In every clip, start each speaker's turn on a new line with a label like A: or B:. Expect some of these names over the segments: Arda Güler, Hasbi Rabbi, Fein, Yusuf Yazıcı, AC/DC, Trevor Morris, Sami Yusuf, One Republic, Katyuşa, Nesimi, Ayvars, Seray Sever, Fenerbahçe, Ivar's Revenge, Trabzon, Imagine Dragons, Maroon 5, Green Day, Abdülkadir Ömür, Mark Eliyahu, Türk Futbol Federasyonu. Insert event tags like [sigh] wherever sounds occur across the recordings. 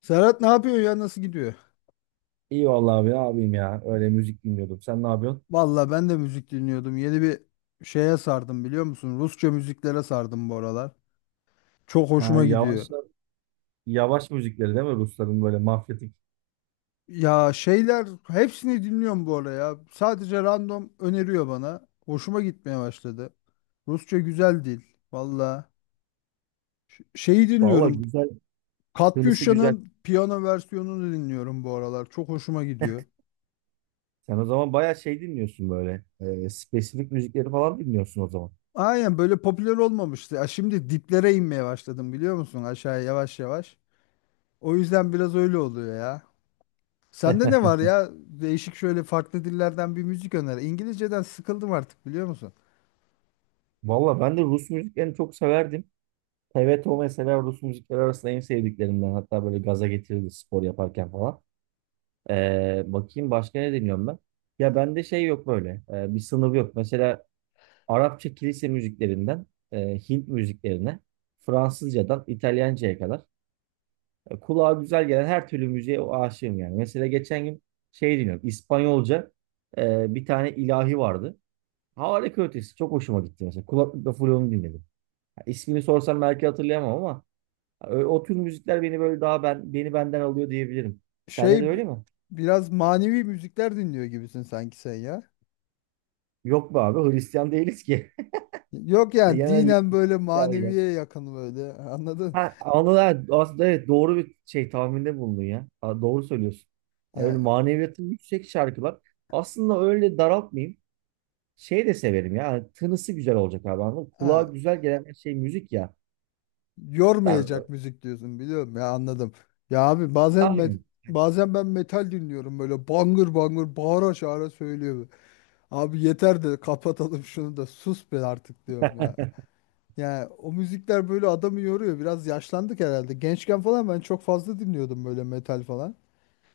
A: Serhat ne yapıyor ya? Nasıl gidiyor?
B: İyi vallahi abi abim ya. Öyle müzik dinliyordum. Sen ne yapıyorsun?
A: Valla ben de müzik dinliyordum. Yeni bir şeye sardım biliyor musun? Rusça müziklere sardım bu aralar. Çok
B: Ha,
A: hoşuma gidiyor.
B: yavaş yavaş müzikleri değil mi Rusların böyle mafyatik?
A: Ya şeyler hepsini dinliyorum bu ara ya. Sadece random öneriyor bana. Hoşuma gitmeye başladı. Rusça güzel dil. Valla. Şeyi
B: Vallahi
A: dinliyorum.
B: güzel. Tınısı güzel.
A: Katyuşa'nın piyano versiyonunu dinliyorum bu aralar. Çok hoşuma gidiyor.
B: Sen o zaman bayağı şey dinliyorsun böyle. Spesifik müzikleri falan dinliyorsun o zaman.
A: Aynen böyle popüler olmamıştı. Ya şimdi diplere inmeye başladım biliyor musun? Aşağıya yavaş yavaş. O yüzden biraz öyle oluyor ya. Sende ne var
B: [laughs]
A: ya? Değişik şöyle farklı dillerden bir müzik öner. İngilizceden sıkıldım artık biliyor musun?
B: Valla ben de Rus müziklerini çok severdim. TVTO mesela Rus müzikleri arasında en sevdiklerimden. Hatta böyle gaza getirirdi spor yaparken falan. Bakayım başka ne dinliyorum ben? Ya bende şey yok böyle. Bir sınır yok. Mesela Arapça kilise müziklerinden Hint müziklerine, Fransızcadan İtalyanca'ya kadar kulağa güzel gelen her türlü müziğe o aşığım yani. Mesela geçen gün şey dinliyorum, İspanyolca bir tane ilahi vardı. Harika ötesi, çok hoşuma gitti mesela. Kulaklıkla full onu dinledim. Ha, İsmini sorsam belki hatırlayamam ama ha, o tür müzikler beni böyle daha beni benden alıyor diyebilirim. Sende de
A: Şey b-
B: öyle mi?
A: Biraz manevi müzikler dinliyor gibisin sanki sen ya.
B: Yok be abi, Hristiyan değiliz ki.
A: Yok
B: [laughs]
A: yani dinen
B: Genellikle
A: böyle
B: ilahi.
A: maneviye yakın böyle anladın?
B: Ha, anılar aslında, evet, doğru bir şey tahminde bulundun ya. Ha, doğru söylüyorsun. Yani öyle
A: Yani
B: maneviyatı yüksek şarkılar. Aslında öyle daraltmayayım. Şey de severim ya. Hani tınısı güzel olacak abi. Anladın mı? Kulağa
A: ha,
B: güzel gelen bir şey müzik ya. Ben
A: yormayacak müzik diyorsun biliyorum ya anladım. Ya abi
B: aynen.
A: bazen ben metal dinliyorum böyle bangır bangır bağıra çağıra söylüyor. Abi yeter de kapatalım şunu da sus be artık diyorum ya. Yani o müzikler böyle adamı yoruyor. Biraz yaşlandık herhalde. Gençken falan ben çok fazla dinliyordum böyle metal falan.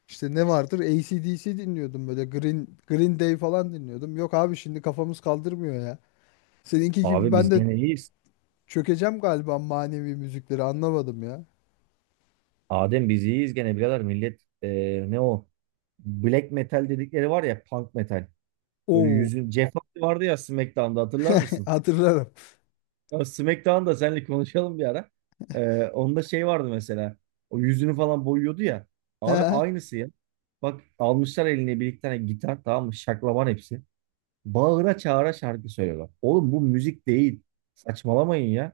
A: İşte ne vardır? AC/DC dinliyordum böyle. Green, Green Day falan dinliyordum. Yok abi şimdi kafamız kaldırmıyor ya. Seninki gibi
B: Abi
A: ben
B: biz
A: de
B: gene iyiyiz.
A: çökeceğim galiba, manevi müzikleri anlamadım ya.
B: Adem biz iyiyiz gene birader millet ne o? Black metal dedikleri var ya, punk metal. Böyle
A: Oo,
B: yüzün Jeff Hardy vardı ya SmackDown'da, hatırlar
A: [laughs]
B: mısın?
A: hatırlarım.
B: Ya SmackDown'da seninle konuşalım bir ara. Onda şey vardı mesela. O yüzünü falan boyuyordu ya. Abi
A: [laughs]
B: aynısı ya. Bak almışlar eline bir iki tane gitar, tamam mı? Şaklaban hepsi. Bağıra çağıra şarkı söylüyorlar. Oğlum bu müzik değil. Saçmalamayın ya.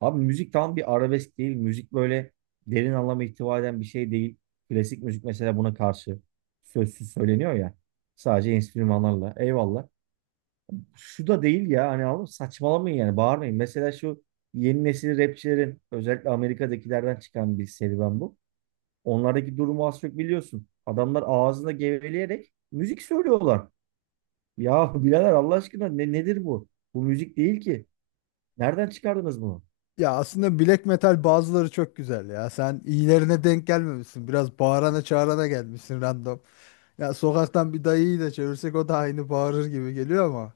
B: Abi müzik tam bir arabesk değil. Müzik böyle derin anlama ihtiva eden bir şey değil. Klasik müzik mesela buna karşı sözsüz söyleniyor ya. Sadece enstrümanlarla. Eyvallah, şu da değil ya, hani oğlum saçmalamayın, yani bağırmayın. Mesela şu yeni nesil rapçilerin özellikle Amerika'dakilerden çıkan bir serüven bu. Onlardaki durumu az çok biliyorsun. Adamlar ağzında geveleyerek müzik söylüyorlar. Ya [laughs] birader Allah aşkına ne, nedir bu? Bu müzik değil ki. Nereden çıkardınız bunu?
A: Ya aslında black metal bazıları çok güzel ya. Sen iyilerine denk gelmemişsin. Biraz bağırana çağırana gelmişsin random. Ya sokaktan bir dayıyı da çevirsek o da aynı bağırır gibi geliyor ama.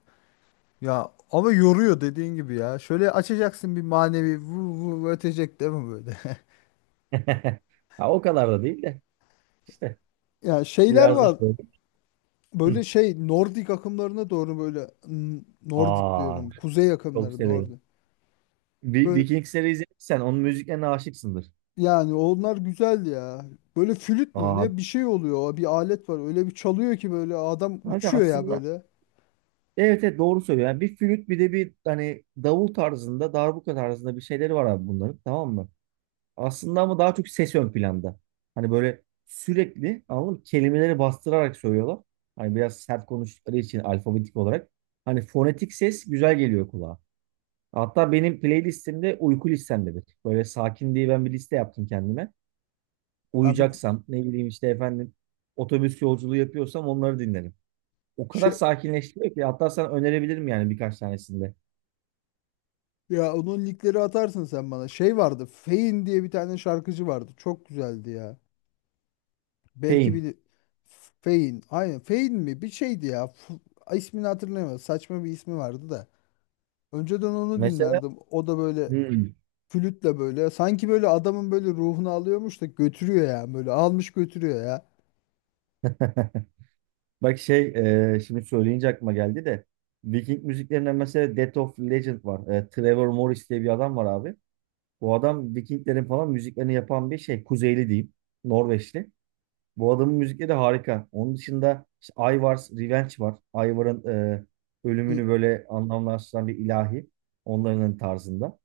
A: Ya ama yoruyor dediğin gibi ya. Şöyle açacaksın bir manevi vu vu vu ötecek değil mi böyle? [laughs]
B: [laughs] Ha, o kadar da değil de işte
A: Ya şeyler
B: biraz daha
A: var.
B: böyle. Hı.
A: Böyle şey Nordik akımlarına doğru böyle Nordik
B: Aa,
A: diyorum. Kuzey
B: çok
A: akımları
B: severim.
A: Nordik. Böyle
B: Vikings serisi izlediysen onun müziklerine aşıksındır.
A: yani onlar güzel ya. Böyle flüt mü
B: Aa,
A: ne bir şey oluyor. Bir alet var. Öyle bir çalıyor ki böyle adam
B: kanka,
A: uçuyor ya
B: aslında
A: böyle.
B: evet, evet, doğru söylüyor. Yani bir flüt bir de bir hani davul tarzında, darbuka tarzında bir şeyleri var abi bunların, tamam mı? Aslında ama daha çok ses ön planda. Hani böyle sürekli, anladın mı? Kelimeleri bastırarak söylüyorlar. Hani biraz sert konuştukları için alfabetik olarak. Hani fonetik ses güzel geliyor kulağa. Hatta benim playlistimde uyku listemdedir. Böyle sakin diye ben bir liste yaptım kendime.
A: Ya bir
B: Uyuyacaksam ne bileyim işte efendim otobüs yolculuğu yapıyorsam onları dinlerim. O kadar
A: şey
B: sakinleştiriyor ki hatta sana önerebilirim yani birkaç tanesinde.
A: ya Onun linkleri atarsın sen bana. Şey vardı. Fein diye bir tane şarkıcı vardı. Çok güzeldi ya. Belki
B: Fame.
A: bir Fein. Aynen Fein mi? Bir şeydi ya. İsmini hatırlayamadım. Saçma bir ismi vardı da. Önceden onu
B: Mesela
A: dinlerdim. O da böyle
B: hmm.
A: flütle böyle. Sanki böyle adamın böyle ruhunu alıyormuş da götürüyor ya. Böyle almış götürüyor ya.
B: [laughs] Bak, şey, şimdi söyleyince aklıma geldi de Viking müziklerinden mesela Death of Legend var. Trevor Morris diye bir adam var abi. Bu adam Vikinglerin falan müziklerini yapan bir şey. Kuzeyli diyeyim. Norveçli. Bu adamın müzikleri de harika. Onun dışında işte Ivar's Revenge var. Ivar'ın
A: İ-
B: ölümünü böyle anlamlaştıran bir ilahi. Onların tarzında.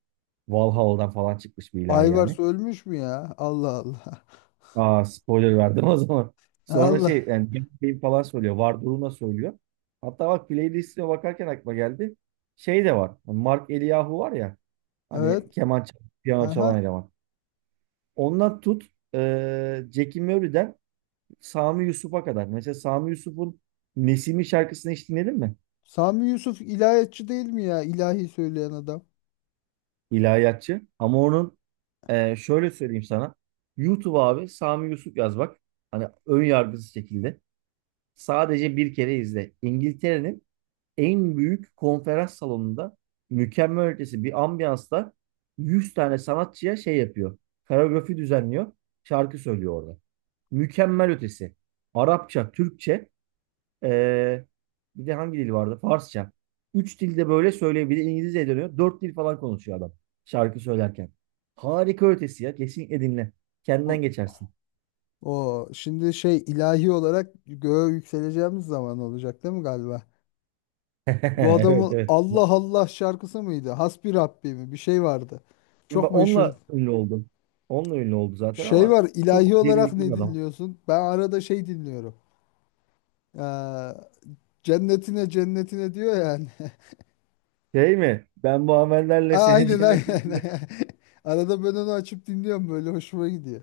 B: Valhalla'dan falan çıkmış bir ilahi yani.
A: Ayvars ölmüş mü ya? Allah Allah.
B: Aa, spoiler verdim o zaman.
A: [laughs]
B: Sonra
A: Allah.
B: şey yani film falan söylüyor. Var durumda söylüyor. Hatta bak playlistine bakarken aklıma geldi. Şey de var. Hani Mark Eliyahu var ya. Hani
A: Evet.
B: keman çalan, piyano çalan
A: Aha.
B: eleman. Ondan tut e, Jackie Murray'den Sami Yusuf'a kadar. Mesela Sami Yusuf'un Nesimi şarkısını hiç dinledin mi?
A: Sami Yusuf ilahiyatçı değil mi ya? İlahi söyleyen adam.
B: İlahiyatçı. Ama onun şöyle söyleyeyim sana. YouTube abi Sami Yusuf yaz bak. Hani ön yargısız şekilde. Sadece bir kere izle. İngiltere'nin en büyük konferans salonunda mükemmel ötesi bir ambiyansta 100 tane sanatçıya şey yapıyor. Koreografi düzenliyor. Şarkı söylüyor orada. Mükemmel ötesi. Arapça, Türkçe, ee, bir de hangi dil vardı? Farsça. Üç dilde böyle söylüyor. Bir de İngilizce dönüyor. Dört dil falan konuşuyor adam şarkı söylerken. Harika ötesi ya. Kesinlikle dinle. Kendinden
A: O,
B: geçersin.
A: o şimdi şey ilahi olarak göğe yükseleceğimiz zaman olacak değil mi galiba?
B: [laughs]
A: Bu
B: Evet,
A: adamın
B: evet.
A: Allah Allah şarkısı mıydı? Hasbi Rabbi mi? Bir şey vardı. Çok
B: Bak
A: meşhur.
B: onunla ünlü oldum. Onunla ünlü oldu zaten
A: Şey
B: ama
A: var ilahi
B: çok
A: olarak
B: derinlikli bir
A: ne
B: adam.
A: dinliyorsun? Ben arada şey dinliyorum. Ee, Cennetine cennetine diyor yani.
B: Şey mi? Ben bu
A: [laughs]
B: amellerle seni
A: Aynen
B: cennetine
A: aynen.
B: girerim.
A: [laughs]
B: [laughs]
A: Arada ben onu açıp dinliyorum böyle hoşuma gidiyor.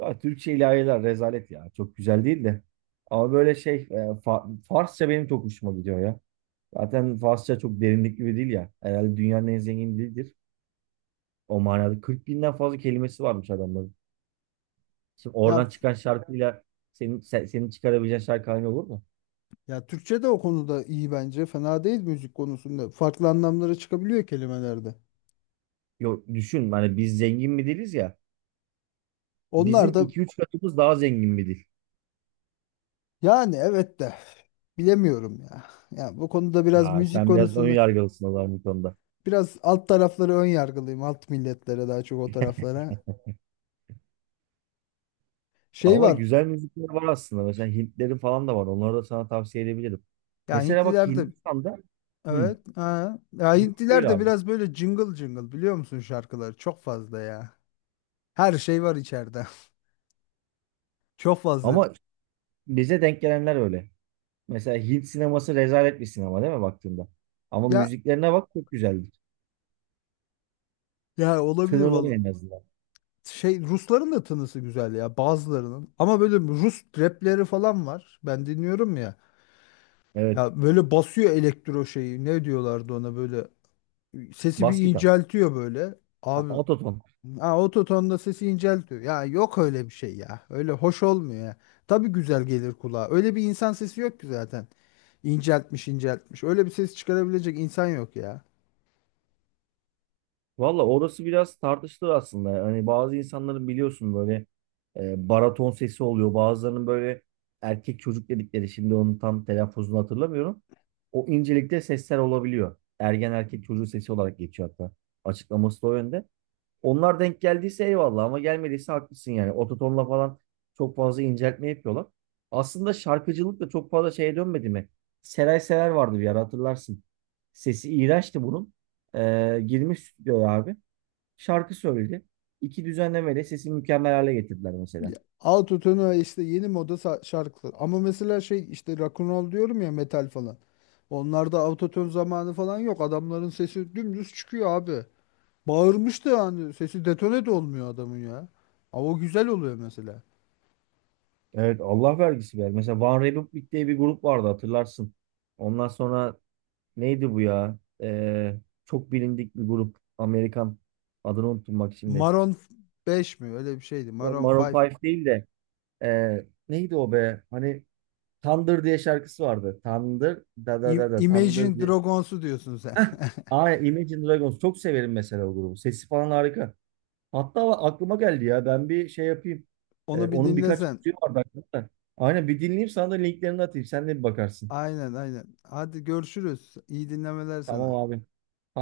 B: Ya Türkçe ilahiler rezalet ya. Çok güzel değil de. Ama böyle şey, Farsça benim çok hoşuma gidiyor ya. Zaten Farsça çok derinlikli bir dil ya. Herhalde dünyanın en zengin dilidir. O manada 40 binden fazla kelimesi varmış adamların. Şimdi
A: Ya
B: oradan çıkan şarkıyla senin çıkarabileceğin şarkı aynı olur mu?
A: Türkçe de o konuda iyi bence. Fena değil müzik konusunda. Farklı anlamlara çıkabiliyor kelimelerde.
B: Yok düşün, hani biz zengin bir diliz ya.
A: Onlar
B: Bizim
A: da
B: iki üç katımız daha zengin bir dil.
A: yani evet de bilemiyorum ya. Ya bu konuda biraz
B: Ha,
A: müzik
B: sen biraz ön
A: konusunda
B: yargılısın o zaman bu konuda.
A: biraz alt tarafları ön yargılıyım. Alt milletlere daha çok o taraflara. Şey
B: Valla
A: var.
B: güzel müzikler var aslında. Mesela Hintlerin falan da var. Onları da sana tavsiye edebilirim.
A: Ya
B: Mesela bak
A: Hintliler de
B: Hindistan'da, hı,
A: evet. Ha. Ya
B: buyur
A: Hintliler de
B: abi.
A: biraz böyle cıngıl cıngıl biliyor musun şarkıları? Çok fazla ya. Her şey var içeride. [laughs] Çok fazla.
B: Ama bize denk gelenler öyle. Mesela Hint sineması rezalet bir sinema, değil mi baktığında? Ama
A: Ya
B: müziklerine bak, çok güzeldir.
A: ya olabilir
B: Tınırları
A: vallahi.
B: en azından.
A: Şey Rusların da tınısı güzel ya bazılarının. Ama böyle Rus rapleri falan var. Ben dinliyorum ya.
B: Evet.
A: Ya böyle basıyor elektro şeyi. Ne diyorlardı ona böyle. Sesi bir
B: Bas gitar.
A: inceltiyor böyle.
B: Ha,
A: Abi
B: Ototon.
A: ha, ototonda sesi inceltiyor. Ya yok öyle bir şey ya. Öyle hoş olmuyor ya. Tabii güzel gelir kulağa. Öyle bir insan sesi yok ki zaten. İnceltmiş inceltmiş. Öyle bir ses çıkarabilecek insan yok ya.
B: Valla orası biraz tartışılır aslında. Hani bazı insanların biliyorsun böyle baraton sesi oluyor. Bazılarının böyle erkek çocuk dedikleri şimdi onun tam telaffuzunu hatırlamıyorum. O incelikte sesler olabiliyor. Ergen erkek çocuğu sesi olarak geçiyor hatta. Açıklaması da o yönde. Onlar denk geldiyse eyvallah ama gelmediyse haklısın yani. Ototonla falan çok fazla inceltme yapıyorlar. Aslında şarkıcılık da çok fazla şeye dönmedi mi? Seray Sever vardı bir ara, hatırlarsın. Sesi iğrençti bunun. Girmiş stüdyoya abi. Şarkı söyledi. İki düzenlemeyle sesi mükemmel hale getirdiler mesela.
A: Ya, Autotune ve işte yeni moda şarkılar. Ama mesela şey işte rock'n'roll diyorum ya metal falan. Onlarda autotune zamanı falan yok. Adamların sesi dümdüz çıkıyor abi. Bağırmış da yani sesi detone de olmuyor adamın ya. Ama o güzel oluyor mesela.
B: Evet, Allah vergisi ver. Mesela One Republic diye bir grup vardı, hatırlarsın. Ondan sonra neydi bu ya? Çok bilindik bir grup. Amerikan. Adını unuttum bak şimdi.
A: Maroon 5 mi? Öyle bir şeydi. Maroon
B: Maroon
A: 5.
B: 5 değil de e, neydi o be? Hani Thunder diye şarkısı vardı. Thunder da da da da Thunder
A: Imagine
B: diye.
A: Dragons'u diyorsun sen.
B: Heh,
A: [laughs]
B: aynen Imagine Dragons. Çok severim mesela o grubu. Sesi falan harika. Hatta aklıma geldi ya. Ben bir şey yapayım.
A: Onu bir
B: Onun birkaç
A: dinlesen.
B: müziği vardı aklımda. Aynen bir dinleyeyim sana da linklerini atayım. Sen de bir bakarsın.
A: Aynen, aynen. Hadi görüşürüz. İyi dinlemeler
B: Tamam
A: sana.
B: abi. Hadi